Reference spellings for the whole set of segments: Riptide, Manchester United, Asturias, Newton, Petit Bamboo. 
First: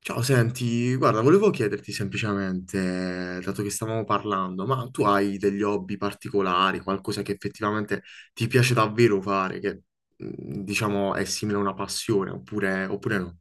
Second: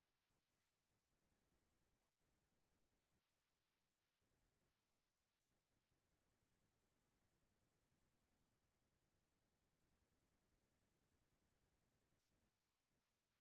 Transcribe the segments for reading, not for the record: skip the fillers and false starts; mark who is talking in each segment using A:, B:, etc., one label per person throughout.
A: Ciao, senti, guarda, volevo chiederti semplicemente, dato che stavamo parlando, ma tu hai degli hobby particolari, qualcosa che effettivamente ti piace davvero fare, che diciamo è simile a una passione, oppure, oppure no?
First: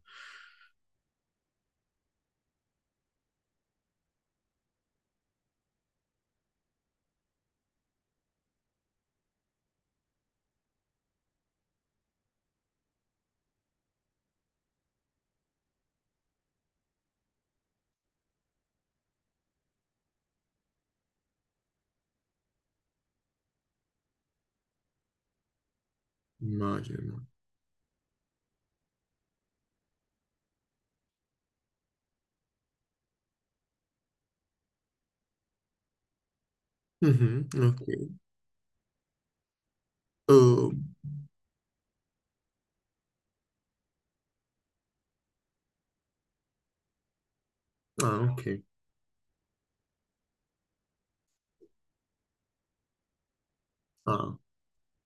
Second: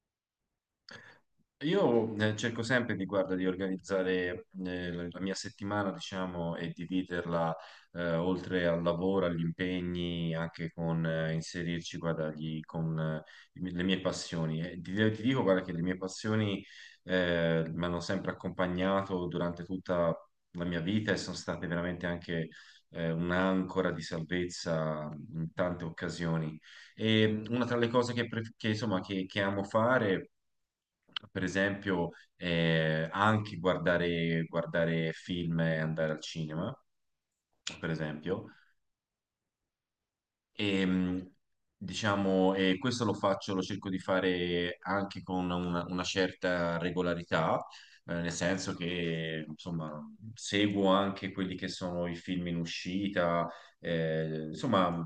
B: Io cerco sempre di, guarda, di organizzare la mia settimana, diciamo, e dividerla oltre al lavoro, agli impegni, anche con inserirci, guarda, le mie passioni. E ti dico, guarda, che le mie passioni mi hanno sempre accompagnato durante tutta la mia vita e sono state veramente anche un'ancora di salvezza in tante occasioni.
A: Immagino.
B: E una tra le cose che, insomma, che amo fare, per esempio, anche guardare film e andare al cinema,
A: Mhm, ok.
B: per esempio.
A: Oh,
B: E, diciamo, e questo lo faccio, lo cerco di fare anche con una certa regolarità,
A: ah,
B: nel
A: ok.
B: senso che, insomma, seguo anche quelli che sono i film in uscita,
A: Ah.
B: insomma,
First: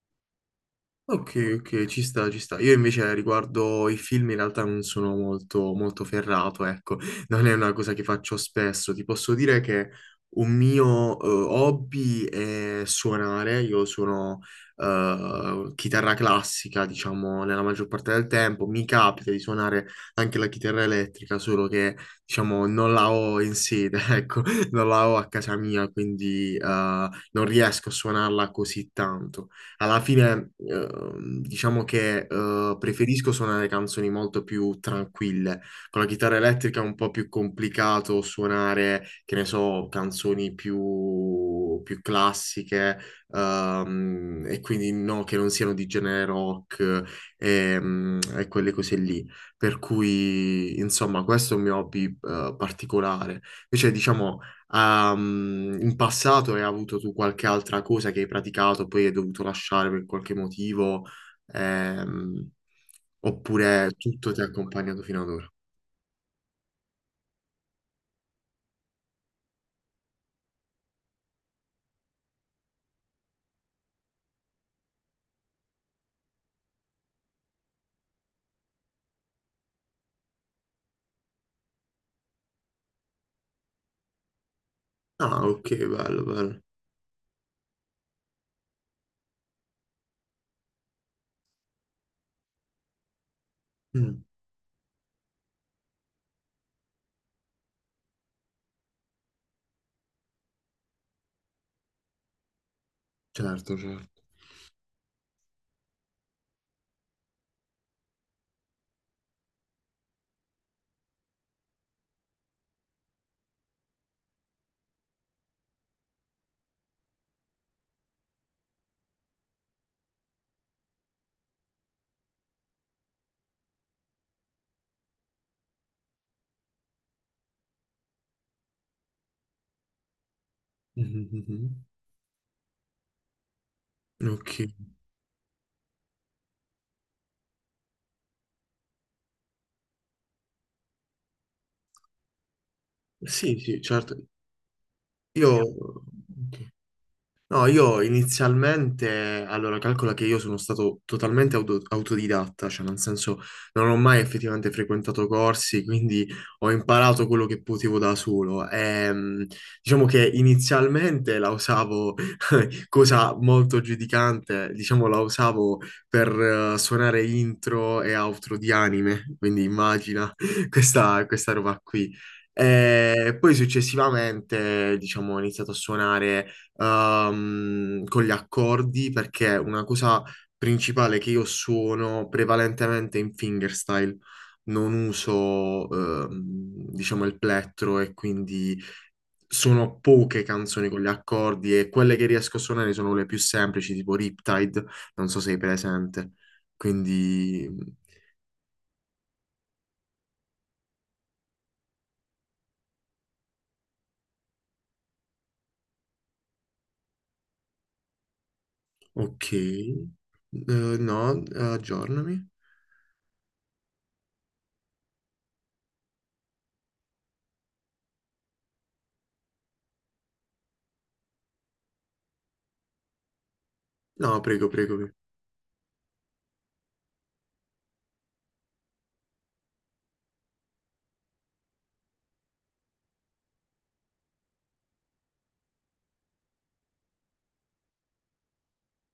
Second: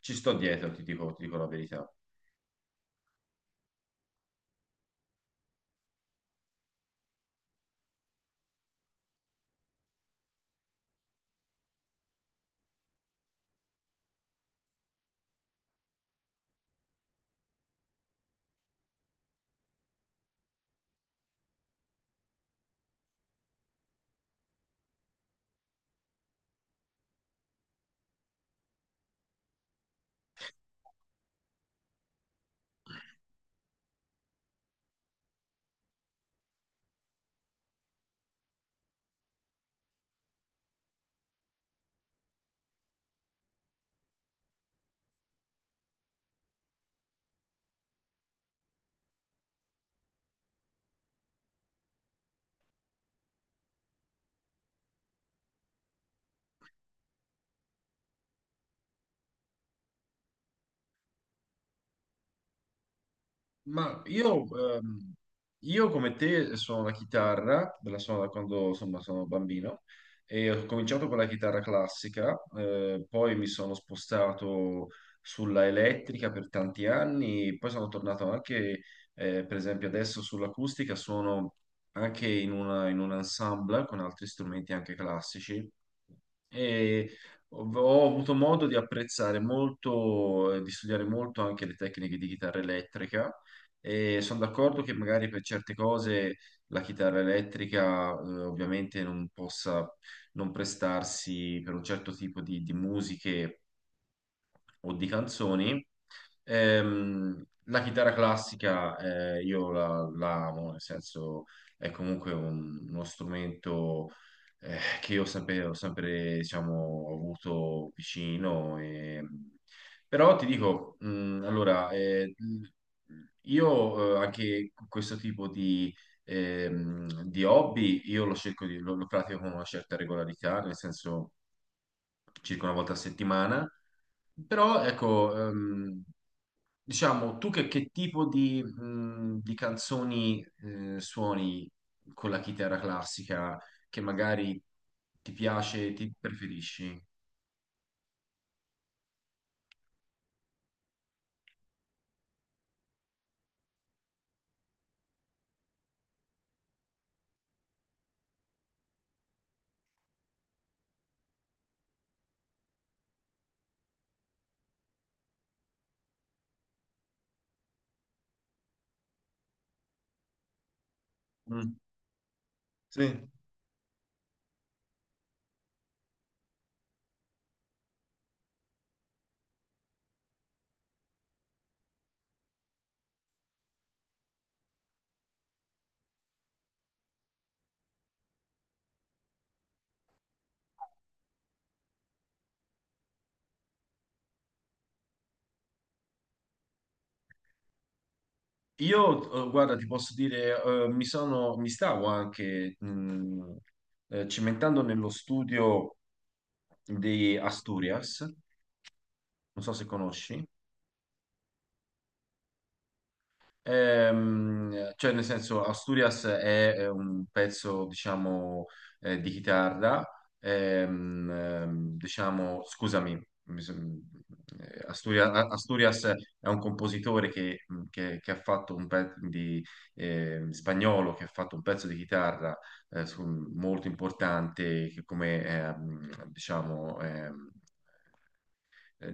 B: ci sto dietro, ti dico, ti
A: Ok,
B: dico la
A: ok,
B: verità.
A: ci sta, ci sta. Io invece riguardo i film in realtà non sono molto, molto ferrato, ecco, non è una cosa che faccio spesso. Ti posso dire che un mio hobby è suonare, io suono chitarra classica, diciamo, nella maggior parte del tempo. Mi capita di suonare anche la chitarra elettrica, solo che, diciamo, non la ho in sede, ecco, non la ho a casa mia, quindi non riesco a suonarla così tanto. Alla fine, diciamo che preferisco suonare canzoni molto più tranquille. Con la chitarra elettrica è un po' più complicato suonare, che ne so, canzoni più, più classiche, e quindi no, che non siano di genere rock e, quelle cose lì. Per cui, insomma, questo è un mio hobby particolare. Invece, diciamo. Ah, in passato hai avuto tu qualche altra cosa che hai praticato, poi hai dovuto lasciare per qualche motivo, ehm, oppure
B: Ma
A: tutto ti ha accompagnato
B: ehm,
A: fino ad ora?
B: io come te suono la chitarra, la suono da quando, insomma, sono bambino e ho cominciato con la chitarra classica, poi mi sono spostato sulla elettrica per tanti anni, poi sono tornato anche, per esempio adesso, sull'acustica, suono anche in un ensemble con altri strumenti anche
A: Ah,
B: classici
A: ok, bello, bello.
B: e ho avuto modo di apprezzare molto, di studiare molto anche le tecniche di chitarra elettrica e
A: Mm,
B: sono d'accordo che magari, per certe cose, la chitarra elettrica ovviamente non possa non prestarsi per un certo tipo di musiche
A: certo, certo.
B: o di canzoni. La chitarra classica, io la amo, nel senso è comunque uno strumento che io ho sempre, diciamo, avuto vicino. Però ti dico, allora, io anche questo tipo di hobby, io lo cerco lo pratico con una certa regolarità, nel
A: Mhm,
B: senso
A: mhm,
B: circa una volta a settimana.
A: mhm.
B: Però
A: Ok.
B: ecco, diciamo, tu che tipo di canzoni suoni con la chitarra
A: Sì,
B: classica
A: sì,
B: che
A: certo.
B: magari ti
A: Io...
B: piace,
A: ok.
B: ti preferisci?
A: No, io inizialmente, allora calcola che io sono stato totalmente autodidatta, cioè nel senso non ho mai effettivamente frequentato corsi, quindi ho imparato quello che potevo da solo. Diciamo che inizialmente la usavo cosa molto giudicante, diciamo la usavo per suonare intro e outro di anime, quindi immagina questa
B: Mm.
A: roba qui.
B: Sì.
A: E poi successivamente, diciamo, ho iniziato a suonare con gli accordi perché una cosa principale che io suono prevalentemente in fingerstyle, non uso, diciamo, il plettro e quindi sono poche canzoni con gli accordi e quelle che riesco a suonare sono le più semplici, tipo Riptide, non so se sei presente. Quindi,
B: Io, guarda, ti posso dire, mi stavo anche cimentando nello studio di Asturias,
A: ok.
B: non so se conosci.
A: No, aggiornami.
B: Cioè, nel senso, Asturias è, un pezzo, diciamo, di chitarra, diciamo, scusami, mi son-
A: No, prego, prego, prego.
B: Asturia- A- Asturias è un compositore che ha fatto un pezzo di, spagnolo, che ha fatto un pezzo di chitarra eh, su- molto importante, che come, diciamo, eh,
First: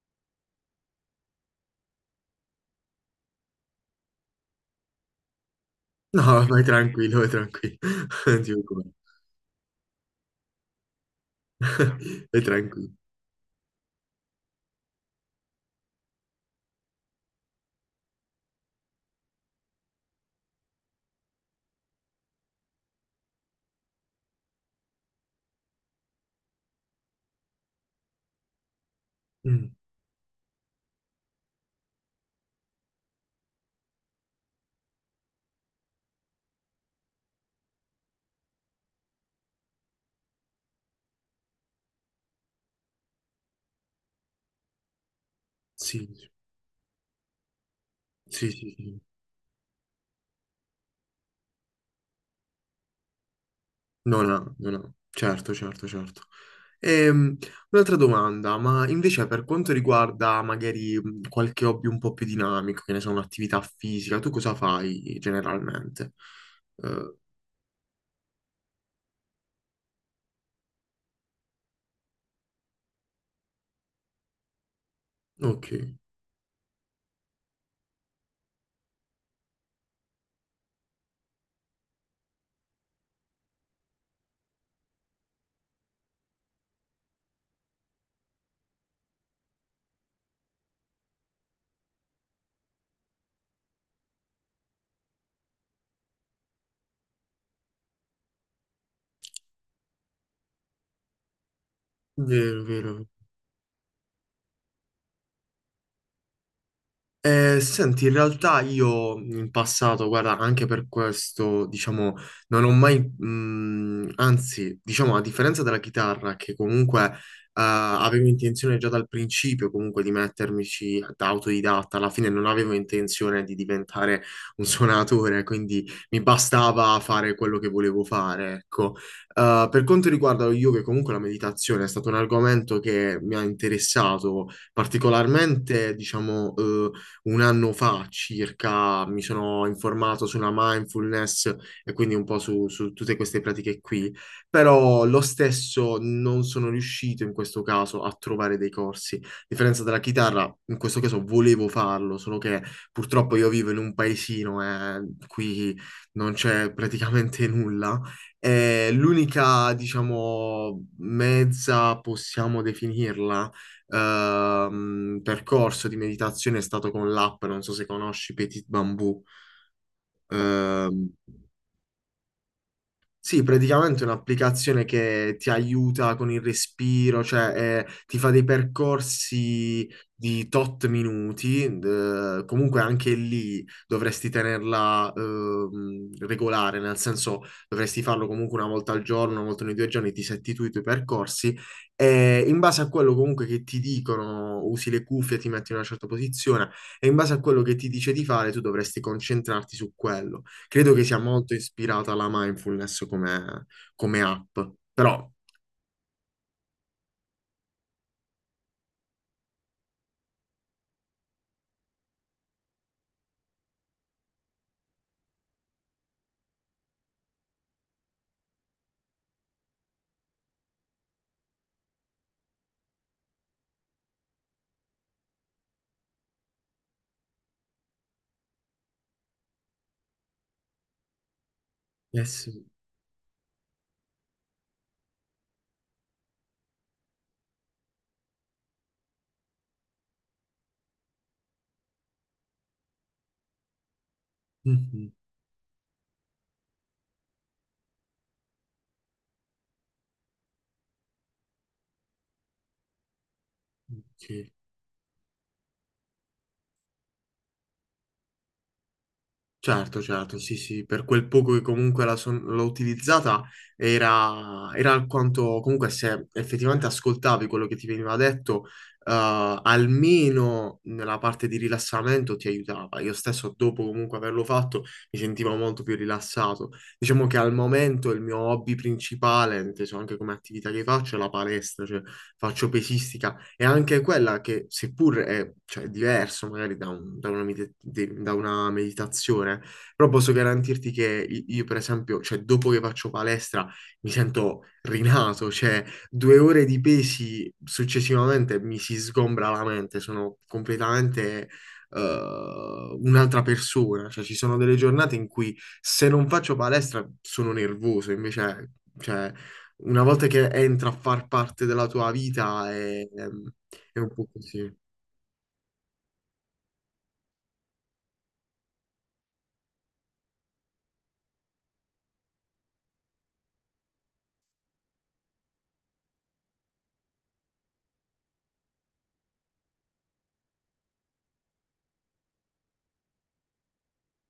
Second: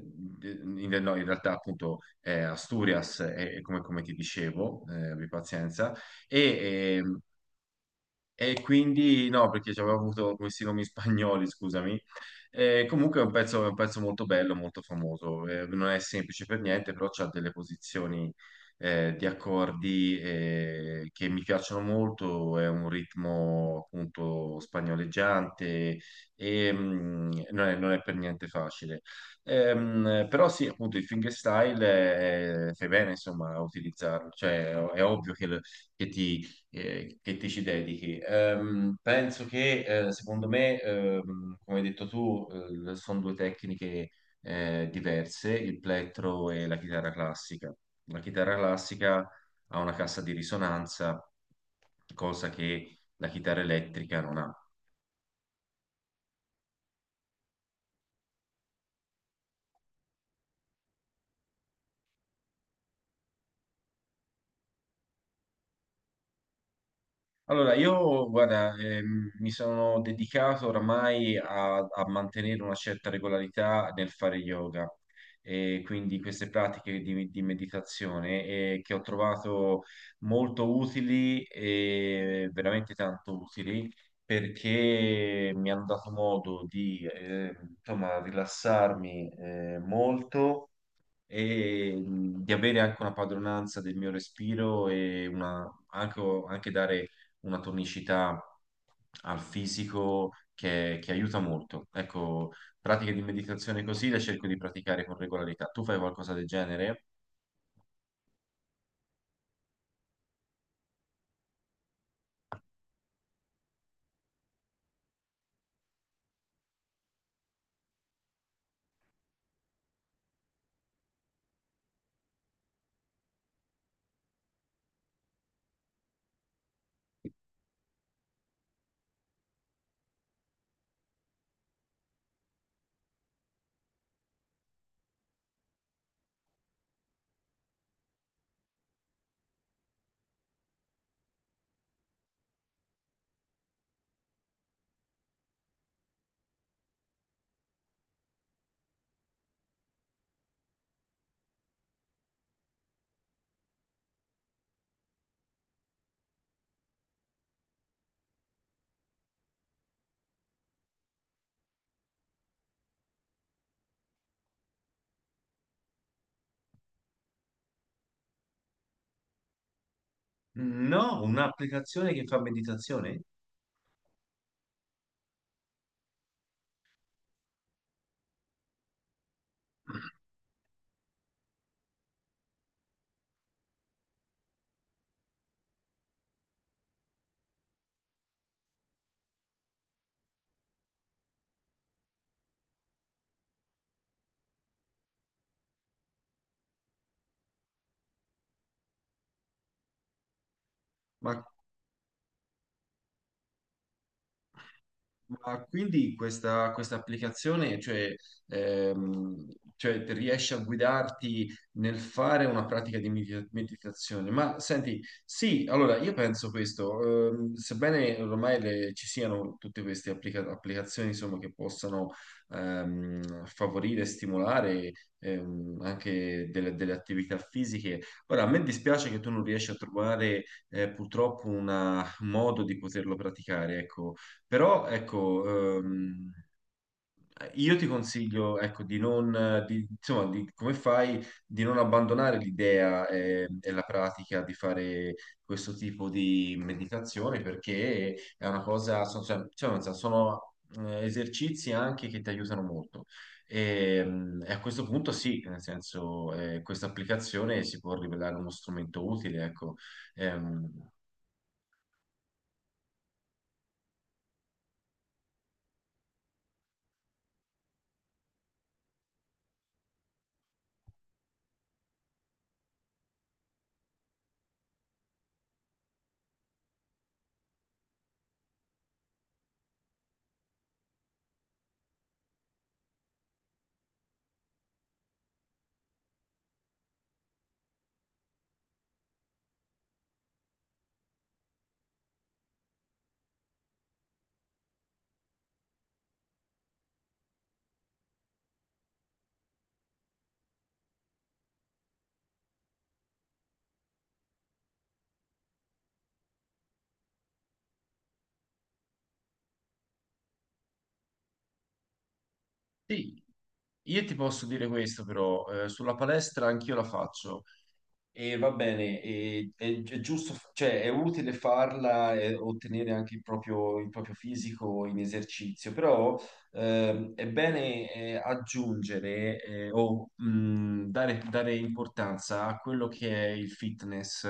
B: no, in realtà appunto è Asturias, è come, come ti dicevo, abbi pazienza,
A: No, vai
B: e,
A: tranquillo,
B: ehm,
A: vai tranquillo. Non ti
B: e
A: preoccupare.
B: quindi no, perché ci avevo avuto questi nomi spagnoli, scusami.
A: Vai
B: E
A: tranquillo.
B: comunque è un pezzo, molto bello, molto famoso. Non è semplice per niente, però c'ha delle posizioni di accordi che mi piacciono molto. È un ritmo appunto spagnoleggiante e non è per niente facile.
A: Mm,
B: Però sì, appunto il fingerstyle, fai bene, insomma, a utilizzarlo. Cioè, è ovvio che, che ti che ti ci dedichi. Penso che, secondo me, come hai detto tu, sono due tecniche diverse, il
A: sì,
B: plettro e la chitarra classica. La
A: sì,
B: chitarra
A: sì, sì.
B: classica ha una cassa di risonanza, cosa che la chitarra elettrica
A: No,
B: non
A: no, no,
B: ha.
A: no. Certo, certo, certo. Ehm, Un'altra domanda, ma invece per quanto riguarda magari qualche hobby un po' più dinamico, che ne so, un'attività fisica, tu cosa fai generalmente? Eh,
B: Allora, io, guarda, mi sono dedicato oramai a mantenere una certa regolarità nel fare yoga
A: ok,
B: e quindi queste pratiche di meditazione che ho trovato molto utili, e veramente tanto utili, perché mi hanno dato modo di, insomma, rilassarmi molto e di avere anche una padronanza del mio respiro e anche dare una tonicità al fisico che aiuta molto. Ecco,
A: vero, vero.
B: pratiche di meditazione così le cerco di praticare con regolarità. Tu fai qualcosa del genere?
A: Senti, in realtà io in passato, guarda, anche per questo, diciamo, non ho mai, anzi, diciamo, a differenza della chitarra, che comunque avevo intenzione già dal principio comunque di mettermici da autodidatta, alla fine non avevo intenzione di diventare un suonatore, quindi mi bastava fare quello che volevo fare, ecco. Per quanto riguarda lo yoga, comunque la meditazione è stato un argomento che mi ha interessato particolarmente, diciamo, un anno fa circa mi sono informato sulla mindfulness e quindi un po' su, su tutte queste pratiche qui, però lo stesso non sono riuscito in questo caso a trovare dei corsi. A differenza della chitarra, in questo caso volevo farlo, solo che purtroppo io vivo in un paesino e qui non c'è praticamente nulla. L'unica, diciamo, mezza possiamo definirla percorso di meditazione è stato con l'app, non so se conosci Petit Bamboo. No.
B: No, un'applicazione che fa meditazione?
A: Sì, praticamente è un'applicazione che ti aiuta con il respiro, cioè ti fa dei percorsi di tot minuti, comunque anche lì dovresti tenerla regolare, nel senso dovresti farlo comunque una volta al giorno, una volta ogni due giorni, ti setti tu i tuoi percorsi e in base a quello comunque che ti dicono, usi le cuffie, ti metti in una certa posizione e in base a quello che ti dice di fare tu dovresti concentrarti su quello. Credo che sia
B: Ma
A: molto ispirata alla mindfulness come, come app, però...
B: Ma quindi questa applicazione, cioè, ehm, cioè, ti riesce a guidarti nel fare una pratica di meditazione? Ma senti, sì, allora io penso questo, sebbene ormai ci siano tutte queste applicazioni, insomma, che possano favorire e stimolare anche delle attività fisiche, ora a me dispiace che tu non riesci a trovare purtroppo
A: Eh
B: un
A: sì.
B: modo di poterlo praticare, ecco. Però ecco, ehm, io ti consiglio, ecco, di non, di- insomma, come fai, di non abbandonare l'idea e la pratica di
A: Mhm.
B: fare questo tipo di meditazione, perché è una cosa, cioè, nel senso, sono, esercizi anche che ti aiutano molto. E, mm,
A: Ok.
B: e a questo punto sì, nel senso, questa applicazione si può rivelare uno strumento utile, ecco.
A: Certo, certo, sì, sì,
B: Ehm,
A: per quel poco che comunque la l'ho utilizzata era, era alquanto, comunque se effettivamente ascoltavi quello che ti veniva detto, almeno nella parte di rilassamento ti aiutava. Io stesso dopo comunque averlo fatto mi sentivo molto più rilassato. Diciamo che al momento il mio hobby principale, inteso anche come attività che faccio, è la palestra, cioè faccio pesistica è anche quella che, seppur è, cioè, è diverso magari da, da una da una meditazione, però posso garantirti che io, per esempio, cioè, dopo che faccio palestra mi sento rinato, cioè due ore di pesi successivamente mi si sgombra la mente, sono completamente... un'altra persona, cioè ci sono delle giornate in cui se non faccio palestra sono nervoso, invece cioè, una volta che entra a far parte della tua vita
B: sì.
A: è
B: Io
A: un
B: ti
A: po'
B: posso dire
A: così.
B: questo però, sulla palestra anch'io la faccio e va bene, è giusto, cioè è utile farla e ottenere anche il proprio fisico in esercizio, però è bene aggiungere, o dare importanza a quello che è il fitness,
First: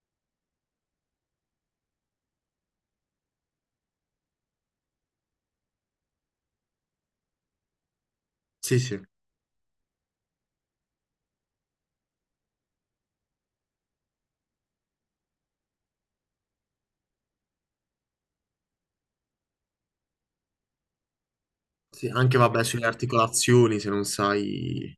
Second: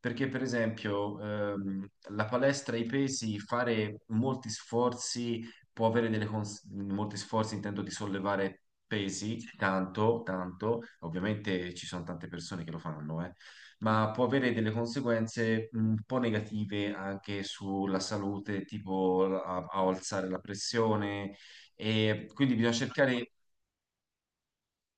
B: perché per esempio la palestra, i pesi, fare molti sforzi può avere delle molti sforzi, intendo di sollevare
A: Sì, sì.
B: pesi, tanto, tanto, ovviamente ci sono tante persone che lo fanno, ma può avere delle conseguenze un po' negative anche sulla salute, tipo a alzare la pressione,
A: Sì,
B: e
A: anche
B: quindi
A: vabbè
B: bisogna
A: sulle
B: cercare.
A: articolazioni se non sai,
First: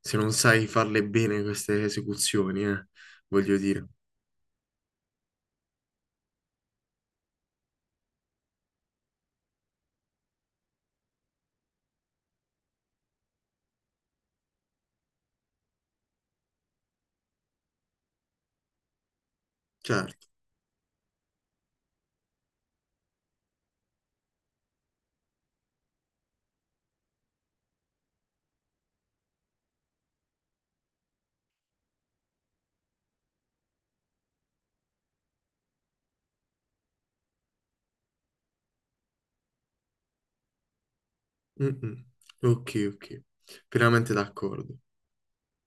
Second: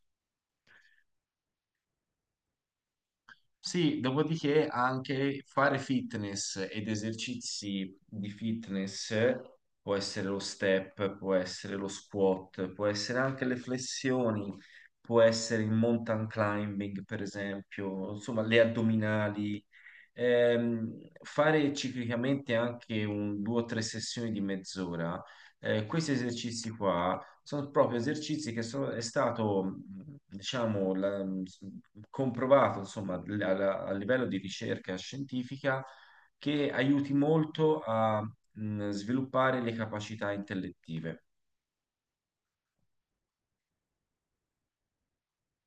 A: se non sai farle bene queste esecuzioni, voglio dire.
B: Sì, dopodiché anche fare fitness ed esercizi di fitness può essere lo step, può essere lo squat, può essere anche le flessioni, può essere il mountain climbing, per esempio, insomma, le addominali.
A: Certo.
B: Ehm, fare ciclicamente anche un, due o tre sessioni di mezz'ora. Questi esercizi qua sono proprio esercizi che sono, è stato, diciamo, comprovato, insomma, a livello di ricerca scientifica, che aiuti molto a sviluppare le capacità intellettive.
A: Mm, mm. Ok, ok. Pienamente d'accordo.